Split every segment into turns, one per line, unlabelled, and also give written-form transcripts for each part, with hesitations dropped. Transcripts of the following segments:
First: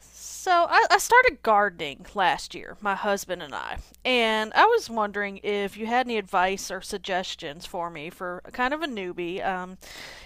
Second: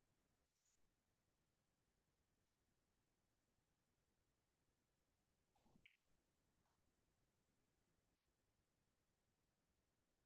So I started gardening last year, my husband and I was wondering if you had any advice or suggestions for me for a kind of a newbie.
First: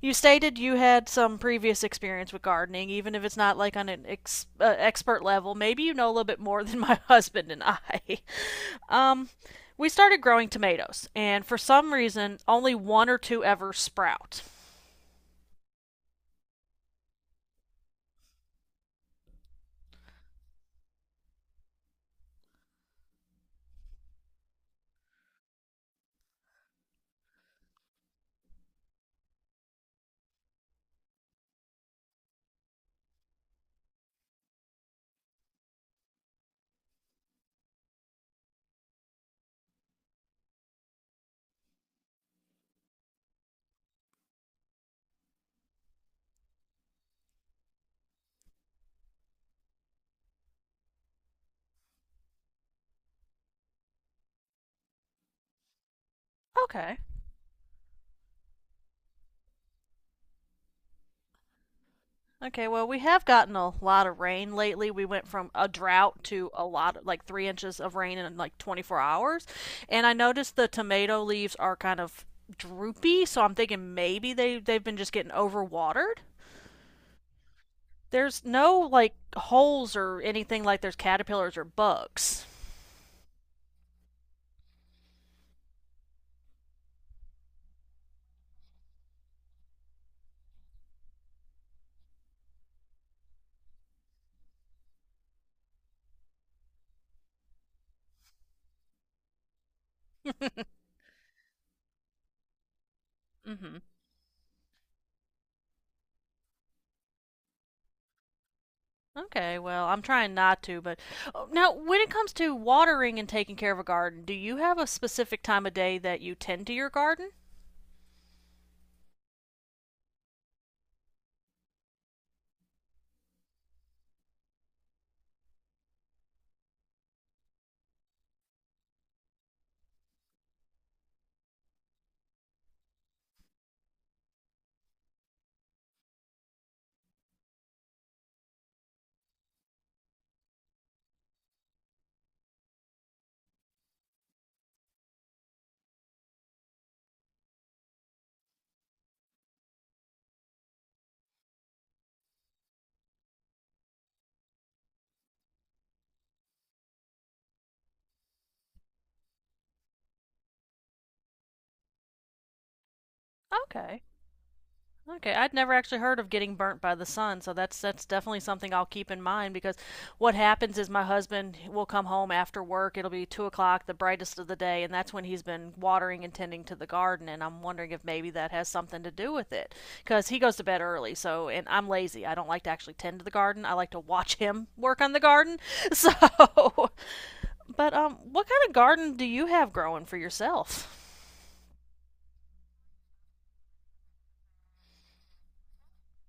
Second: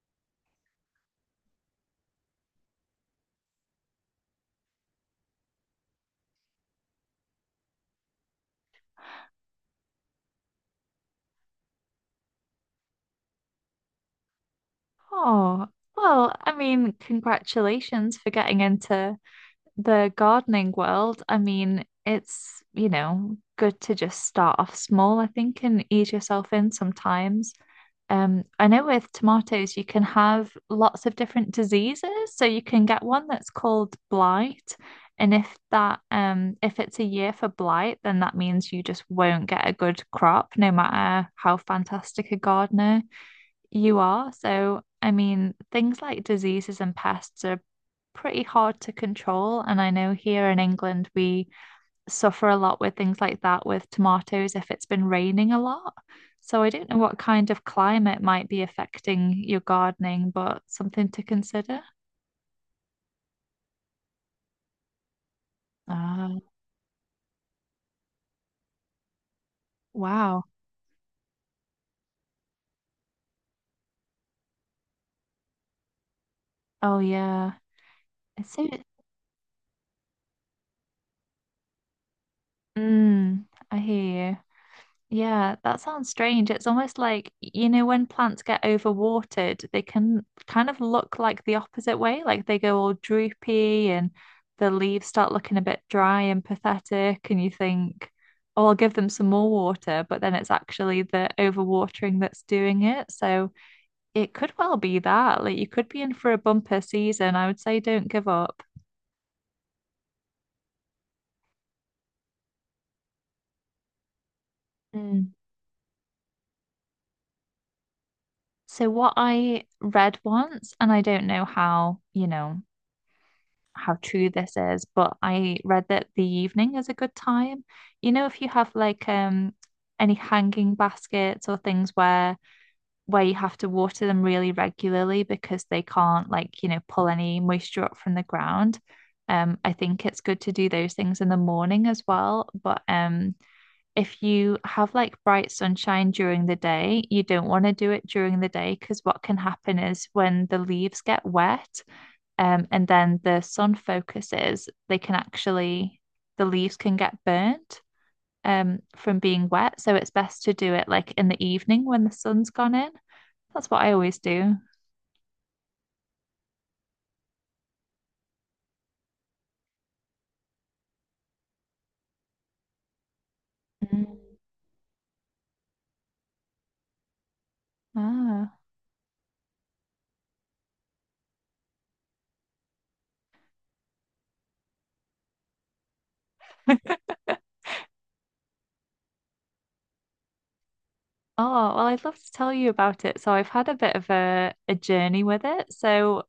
You stated you had some previous experience with gardening, even if it's not like on an expert level. Maybe you know a little bit more than my husband and I. Um, we started growing tomatoes, and for some reason, only one or two ever sprout.
Oh, well, I mean, congratulations for getting into the gardening world. I mean, it's good to just start off small, I think, and ease yourself in sometimes. I know with tomatoes, you can have lots of different diseases. So you can get one that's called blight. And if it's a year for blight, then that means you just won't get a good crop, no matter how fantastic a gardener you are. So, I mean, things like diseases and pests are pretty hard to control. And I know here in England, we suffer a lot with things like that with tomatoes if it's been raining a lot. So, I don't know
Okay.
what kind of climate might be affecting your gardening, but something to consider.
Okay, well, we have gotten a lot of rain lately. We went from a drought
Ah,
to a lot of, like 3 inches of rain in like 24 hours. And I
wow.
noticed the tomato leaves are kind of droopy, so I'm thinking maybe they've been just getting overwatered.
Oh, yeah.
There's
It's so,
no like holes or anything like there's caterpillars or bugs.
mm, I hear you. Yeah, that sounds strange. It's almost like, when plants get overwatered, they can kind of look like the opposite way, like they go all droopy and the leaves start looking a bit dry and pathetic, and you think, oh, I'll give them some more water, but then it's actually the overwatering that's doing it. So
Hmm.
it could well be that. Like you could be in for a bumper season. I would say don't give up.
Okay, well, I'm trying not to, but oh, now when it comes to watering and taking care of a garden, do you have a
Mm.
specific time of day that you tend to your garden?
So what I read once, and I don't know how, you know. How true this is, but I read that the evening is a good time. You know, if you have any hanging baskets or things where you have to water them really regularly because they can't like, pull any moisture up from the ground. I think it's good to do those things in the morning as well. But if you have like bright sunshine during the day, you don't want to do it during the day because what can happen is when the leaves get wet, and then the sun focuses, the leaves can get burnt from being wet. So it's best to do it like in the evening when the sun's gone in. That's what I
Okay.
always do.
Okay, I'd never actually heard of getting burnt by the sun, so that's definitely something I'll keep in mind because what happens is my husband will come home after work. It'll be 2 o'clock, the
Mm.
brightest of the day, and that's when he's been watering and tending to the garden. And I'm wondering if maybe that
Ah.
has something to do with it because he goes to bed early. So, and I'm lazy. I don't like to actually tend to the garden. I like to watch him work on the garden. So, but what kind of garden do you have growing for yourself?
Oh, well, I'd love to tell you about it. So I've had a bit of a journey with it. So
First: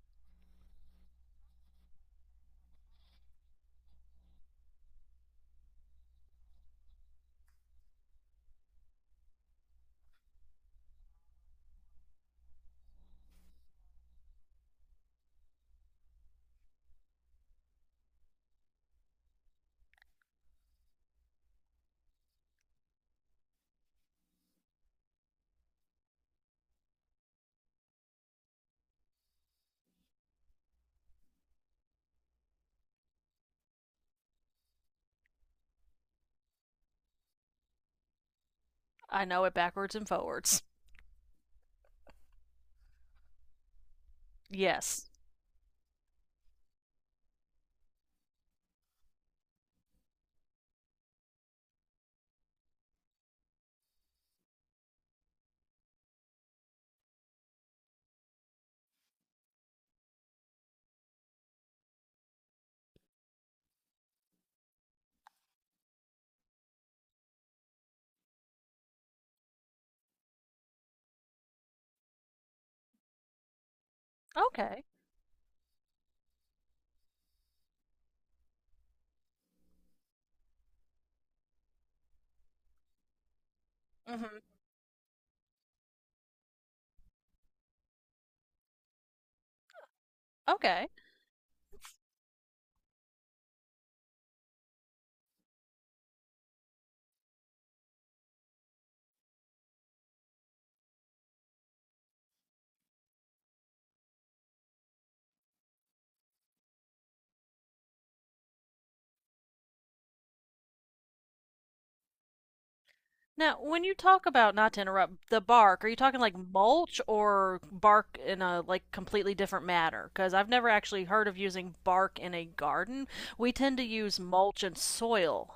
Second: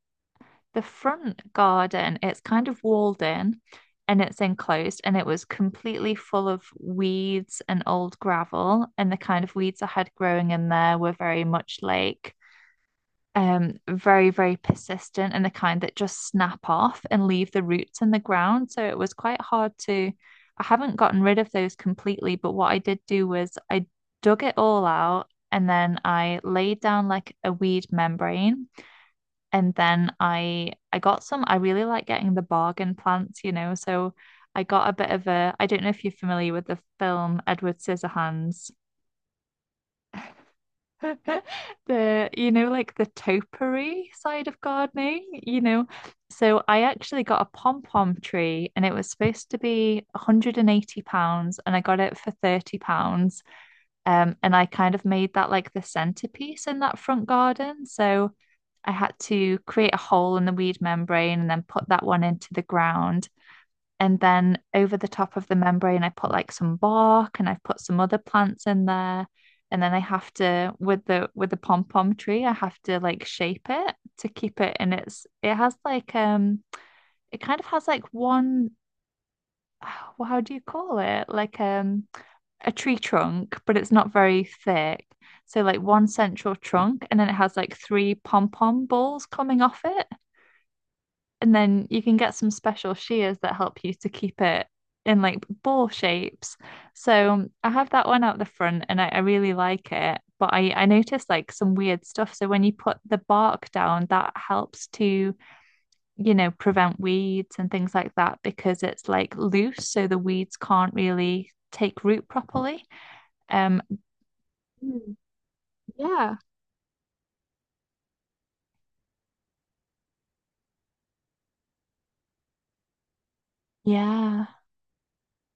the front garden, it's kind of walled in and it's enclosed and it was completely full of weeds and old gravel. And the kind of weeds I had growing in there were very much very, very persistent and the kind that just snap off and leave the roots in the ground. So it was quite hard to I haven't gotten rid of those completely, but what I did do was I dug it all out and then I laid down like a weed membrane and then I got some, I really like getting the bargain plants. So I got a bit of a, I don't know if you're familiar with the film Edward Scissorhands.
I know it backwards and forwards.
The topiary side of
Yes.
gardening. So I actually got a pom-pom tree and it was supposed to be 180 pounds and I got it for 30 pounds. And I kind of made that like the centerpiece in that front garden. So I had to create a hole in the weed membrane and then put that one into the ground. And then over the top of the membrane, I put like some bark and I've put some other plants in there. And then I have to with the pom pom tree, I have to like shape it to keep it
Okay.
in its it kind of has like one Well, how do you call it? A tree trunk, but it's not
Mm hmm.
very thick. So like one central trunk, and then it has like three pom pom balls coming off it.
Okay.
And then you can get some special shears that help you to keep it in like ball shapes. So I have that one out the front and I really like it. But I noticed like some weird stuff. So when you put the bark down, that helps to prevent weeds and things like that because it's like loose. So the weeds can't really take root properly.
Now,
Um,
when you talk about, not to interrupt, the bark, are you talking
Yeah,
like mulch or bark in a like completely different matter? Because I've never actually heard of using bark in a garden. We tend to use
yeah.
mulch and soil.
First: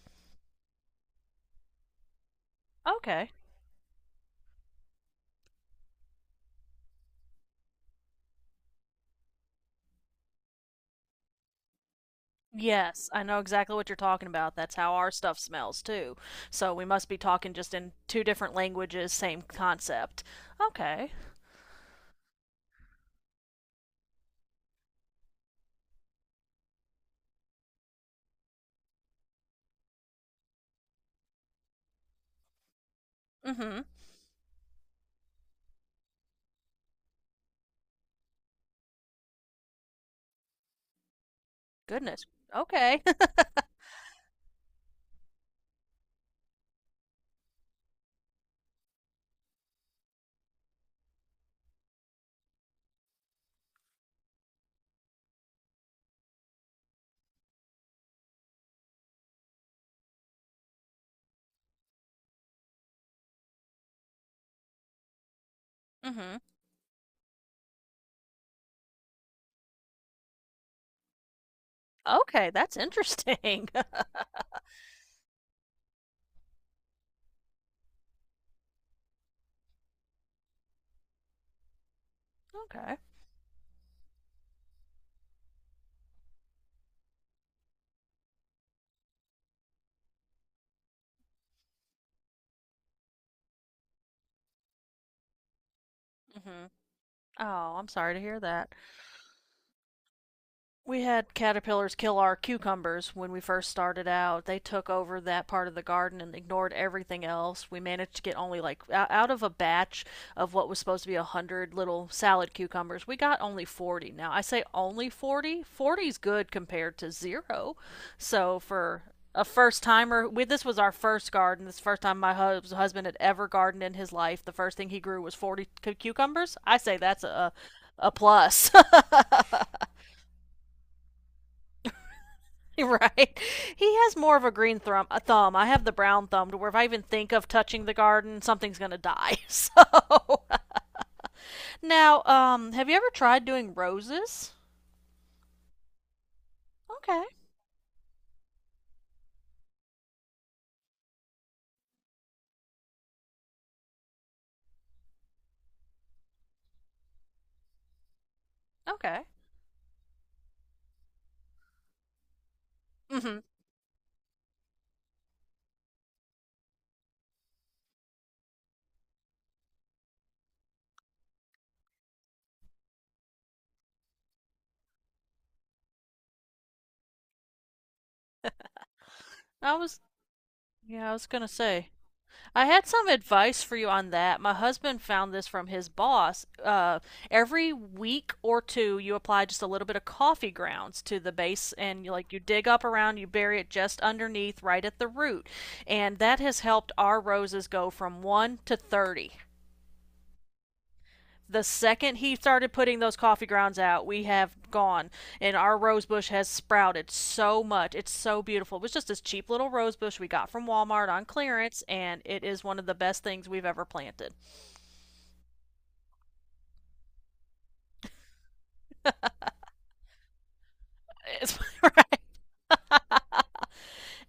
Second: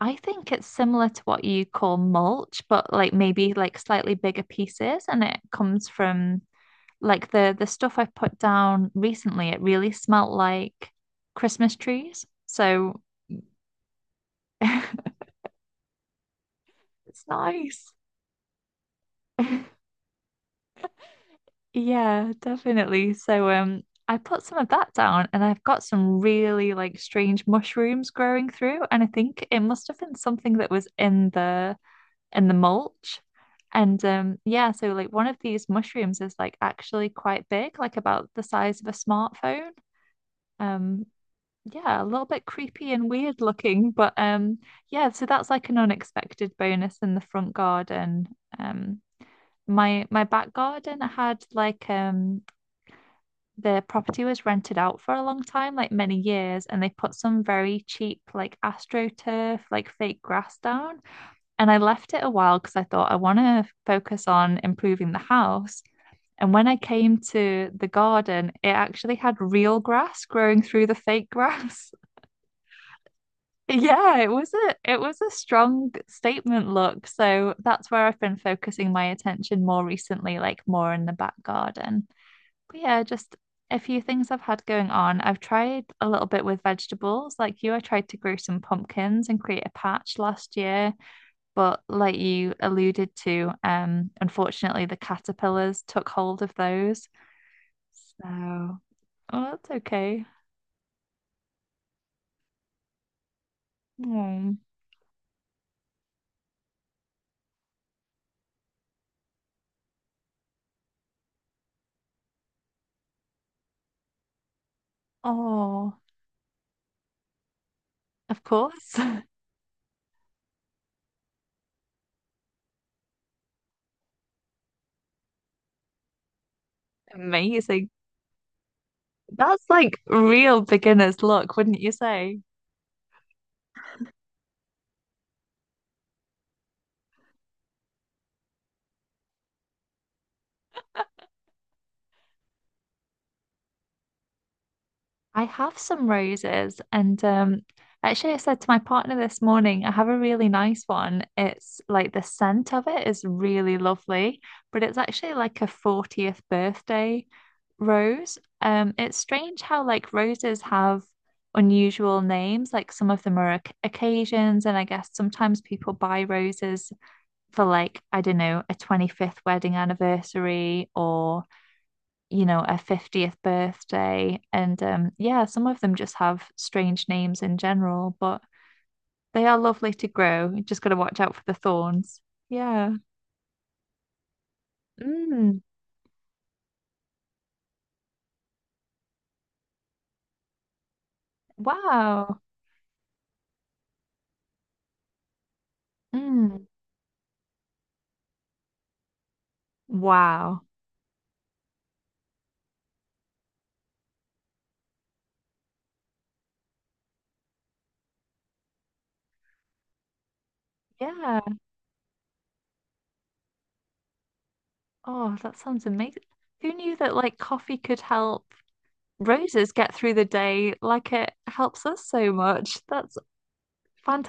I think it's similar to what you call mulch, but like
Okay.
maybe like slightly bigger pieces, and it comes from. Like the stuff I put down recently, it really smelt like Christmas trees. So
Yes, I know exactly what you're talking about. That's how our
it's
stuff smells too. So we must be talking just
nice.
in two different languages, same concept. Okay.
Yeah, definitely. So I put some of that down and I've got some really like strange mushrooms growing through and I think it must have been something that was in the mulch.
Mm-hmm.
And yeah, so like one of these mushrooms is like actually quite big, like about the size of a smartphone. Um Yeah, a little
Goodness.
bit creepy
Okay.
and weird looking, but yeah, so that's like an unexpected bonus in the front garden. Um my back garden had like the property was rented out for a long time, like many years, and they put some very cheap like AstroTurf, like fake grass down. And I left it a while because I thought I want to focus on improving the house.
Mm-hmm.
And when I came to the garden, it actually had real grass growing through the fake grass.
Okay, that's interesting.
Yeah, it was a strong statement look. So that's where I've been focusing my attention more recently, like more in the back garden. But
Okay.
yeah, just a few things I've had going on. I've tried a little bit with vegetables. Like you, I tried to grow some pumpkins and create a patch last year, but like you alluded to, unfortunately the caterpillars took hold of
Mm-hmm.
those.
Oh, I'm sorry to
So,
hear that.
oh, that's okay.
We had caterpillars kill our cucumbers when we first started out.
Oh,
They took over that part of the garden and ignored everything else. We managed to get only like out of a batch of what was supposed to be a 100 little salad cucumbers, we got only 40. Now, I say only 40.
oh,
40 is good compared to zero.
of
So
course.
for a first timer. We This was our first garden. This first time my husband had ever gardened in his life. The first thing he grew was cucumbers. I say that's a
Amazing.
a plus.
That's like real beginner's luck, wouldn't you say?
Right. He has more of a green thumb. A thumb. I have the brown thumb to where if I even think of touching the garden, something's gonna die. So, now, have you ever tried doing roses?
I have some roses, and
Okay.
actually, I said to my partner this morning, I have a really nice one. It's like the scent of it is really lovely, but it's actually like a 40th birthday rose. It's
Okay.
strange how like roses have unusual names, like some of them
Mhm.
are occasions, and I guess sometimes people buy roses for like, I don't know, a 25th wedding anniversary or a 50th birthday. And yeah, some of them just have strange names in general, but they are
I
lovely
was
to grow. You just got to
Yeah, I
watch
was
out for
gonna
the
say.
thorns.
I had
Yeah.
some advice for you on that. My husband found this
Mm.
from his boss. Every week or two, you apply just a little bit of coffee grounds to the base, and
Wow.
you dig up around, you bury it just underneath, right at the root, and that has
Mm.
helped our roses go from 1 to 30.
Wow.
The second he started putting those coffee grounds out, we have gone, and our rose bush has sprouted so much. It's so beautiful. It was just this cheap little rose bush we got from Walmart on
Yeah.
clearance, and it is one of the best things we've ever planted.
Oh, that sounds amazing. Who knew that like coffee could help roses get through the day like it
It's,
helps us
right.
so much? That's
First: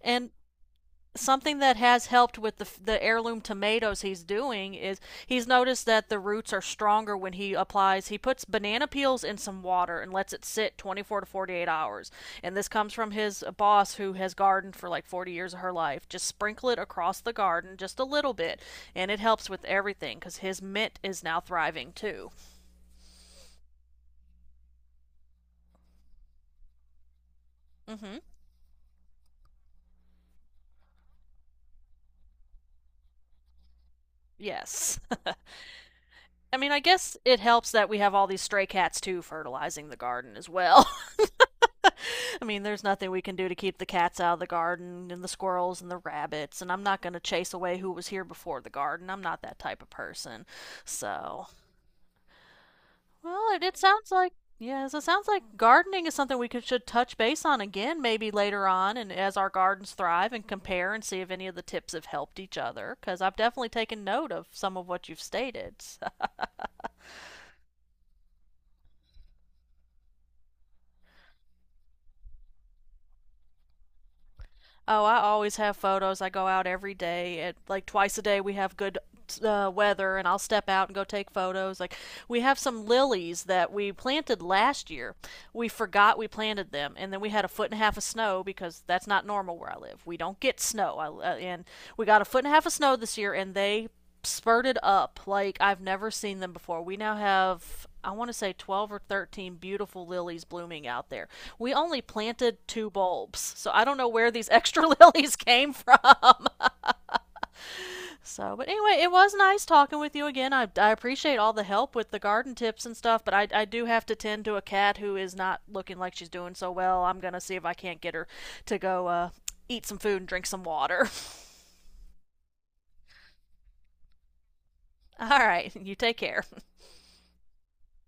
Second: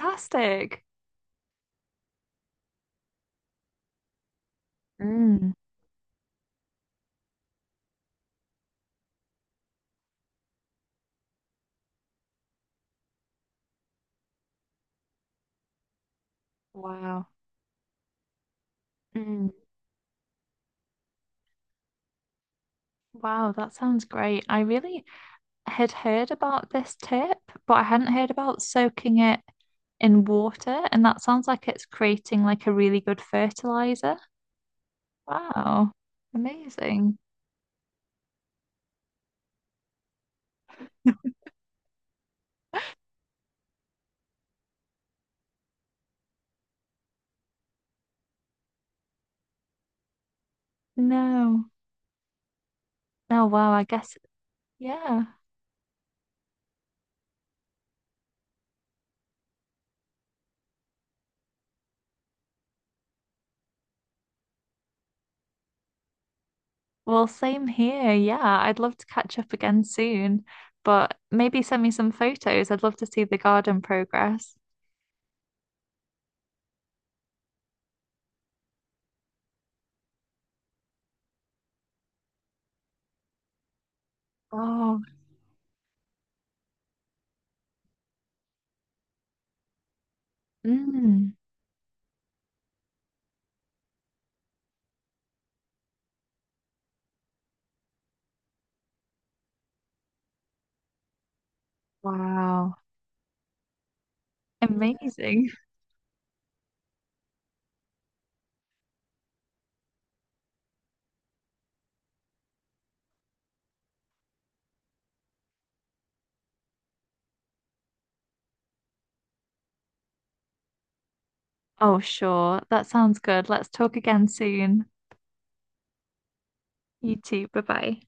And something that has helped with the heirloom tomatoes he's doing is he's
Mm.
noticed that the roots are stronger when he puts banana peels in some water and lets it sit 24 to 48 hours, and this comes from his boss who has gardened for like 40 years of her life. Just sprinkle it across
Wow.
the garden, just a little bit, and it helps
Mm.
with everything because his mint is now thriving too.
Wow, that sounds great. I really had heard about this tip, but I hadn't
Mm-hmm.
heard about soaking it in water, and that sounds like it's creating like a really good fertilizer.
Yes,
Wow,
I mean, I guess
amazing.
it helps that we have all these stray cats too, fertilizing the garden as well. I mean, there's nothing we can do to keep the cats out of the garden and the squirrels and the rabbits, and I'm not going to chase away who was here before the garden. I'm not that type of person. So,
No. Oh,
well, it,
wow,
it
I
sounds
guess,
like, yes, it
yeah.
sounds like gardening is something we should touch base on again maybe later on, and as our gardens thrive and compare and see if any of the tips have helped each other, because I've definitely taken note of some of what you've stated.
Well, same here. Yeah, I'd love to catch up again soon, but maybe send me some photos. I'd love to see the garden progress.
Oh, I always have photos. I go out every day. Like twice a day, we have good weather, and I'll step out and go take photos. Like we have some lilies that we planted last
Oh,
year. We forgot we planted them, and then we had a foot and a half of snow because that's not normal where I live. We don't get snow,
mm,
and we got a foot and a half of snow this year, and they spurted up like I've never seen them before. We now have, I want to say, 12 or 13 beautiful lilies blooming out there. We only planted
wow.
two bulbs, so I don't know where these extra lilies
Amazing.
came from. So, but anyway, it was nice talking with you again. I appreciate all the help with the garden tips and stuff, but I do have to tend to a cat who is not looking like she's doing so well. I'm going to see if I can't get her to go eat some food and drink some water.
Oh, sure. That sounds good. Let's talk again soon.
All right, you take care.
You too. Bye bye.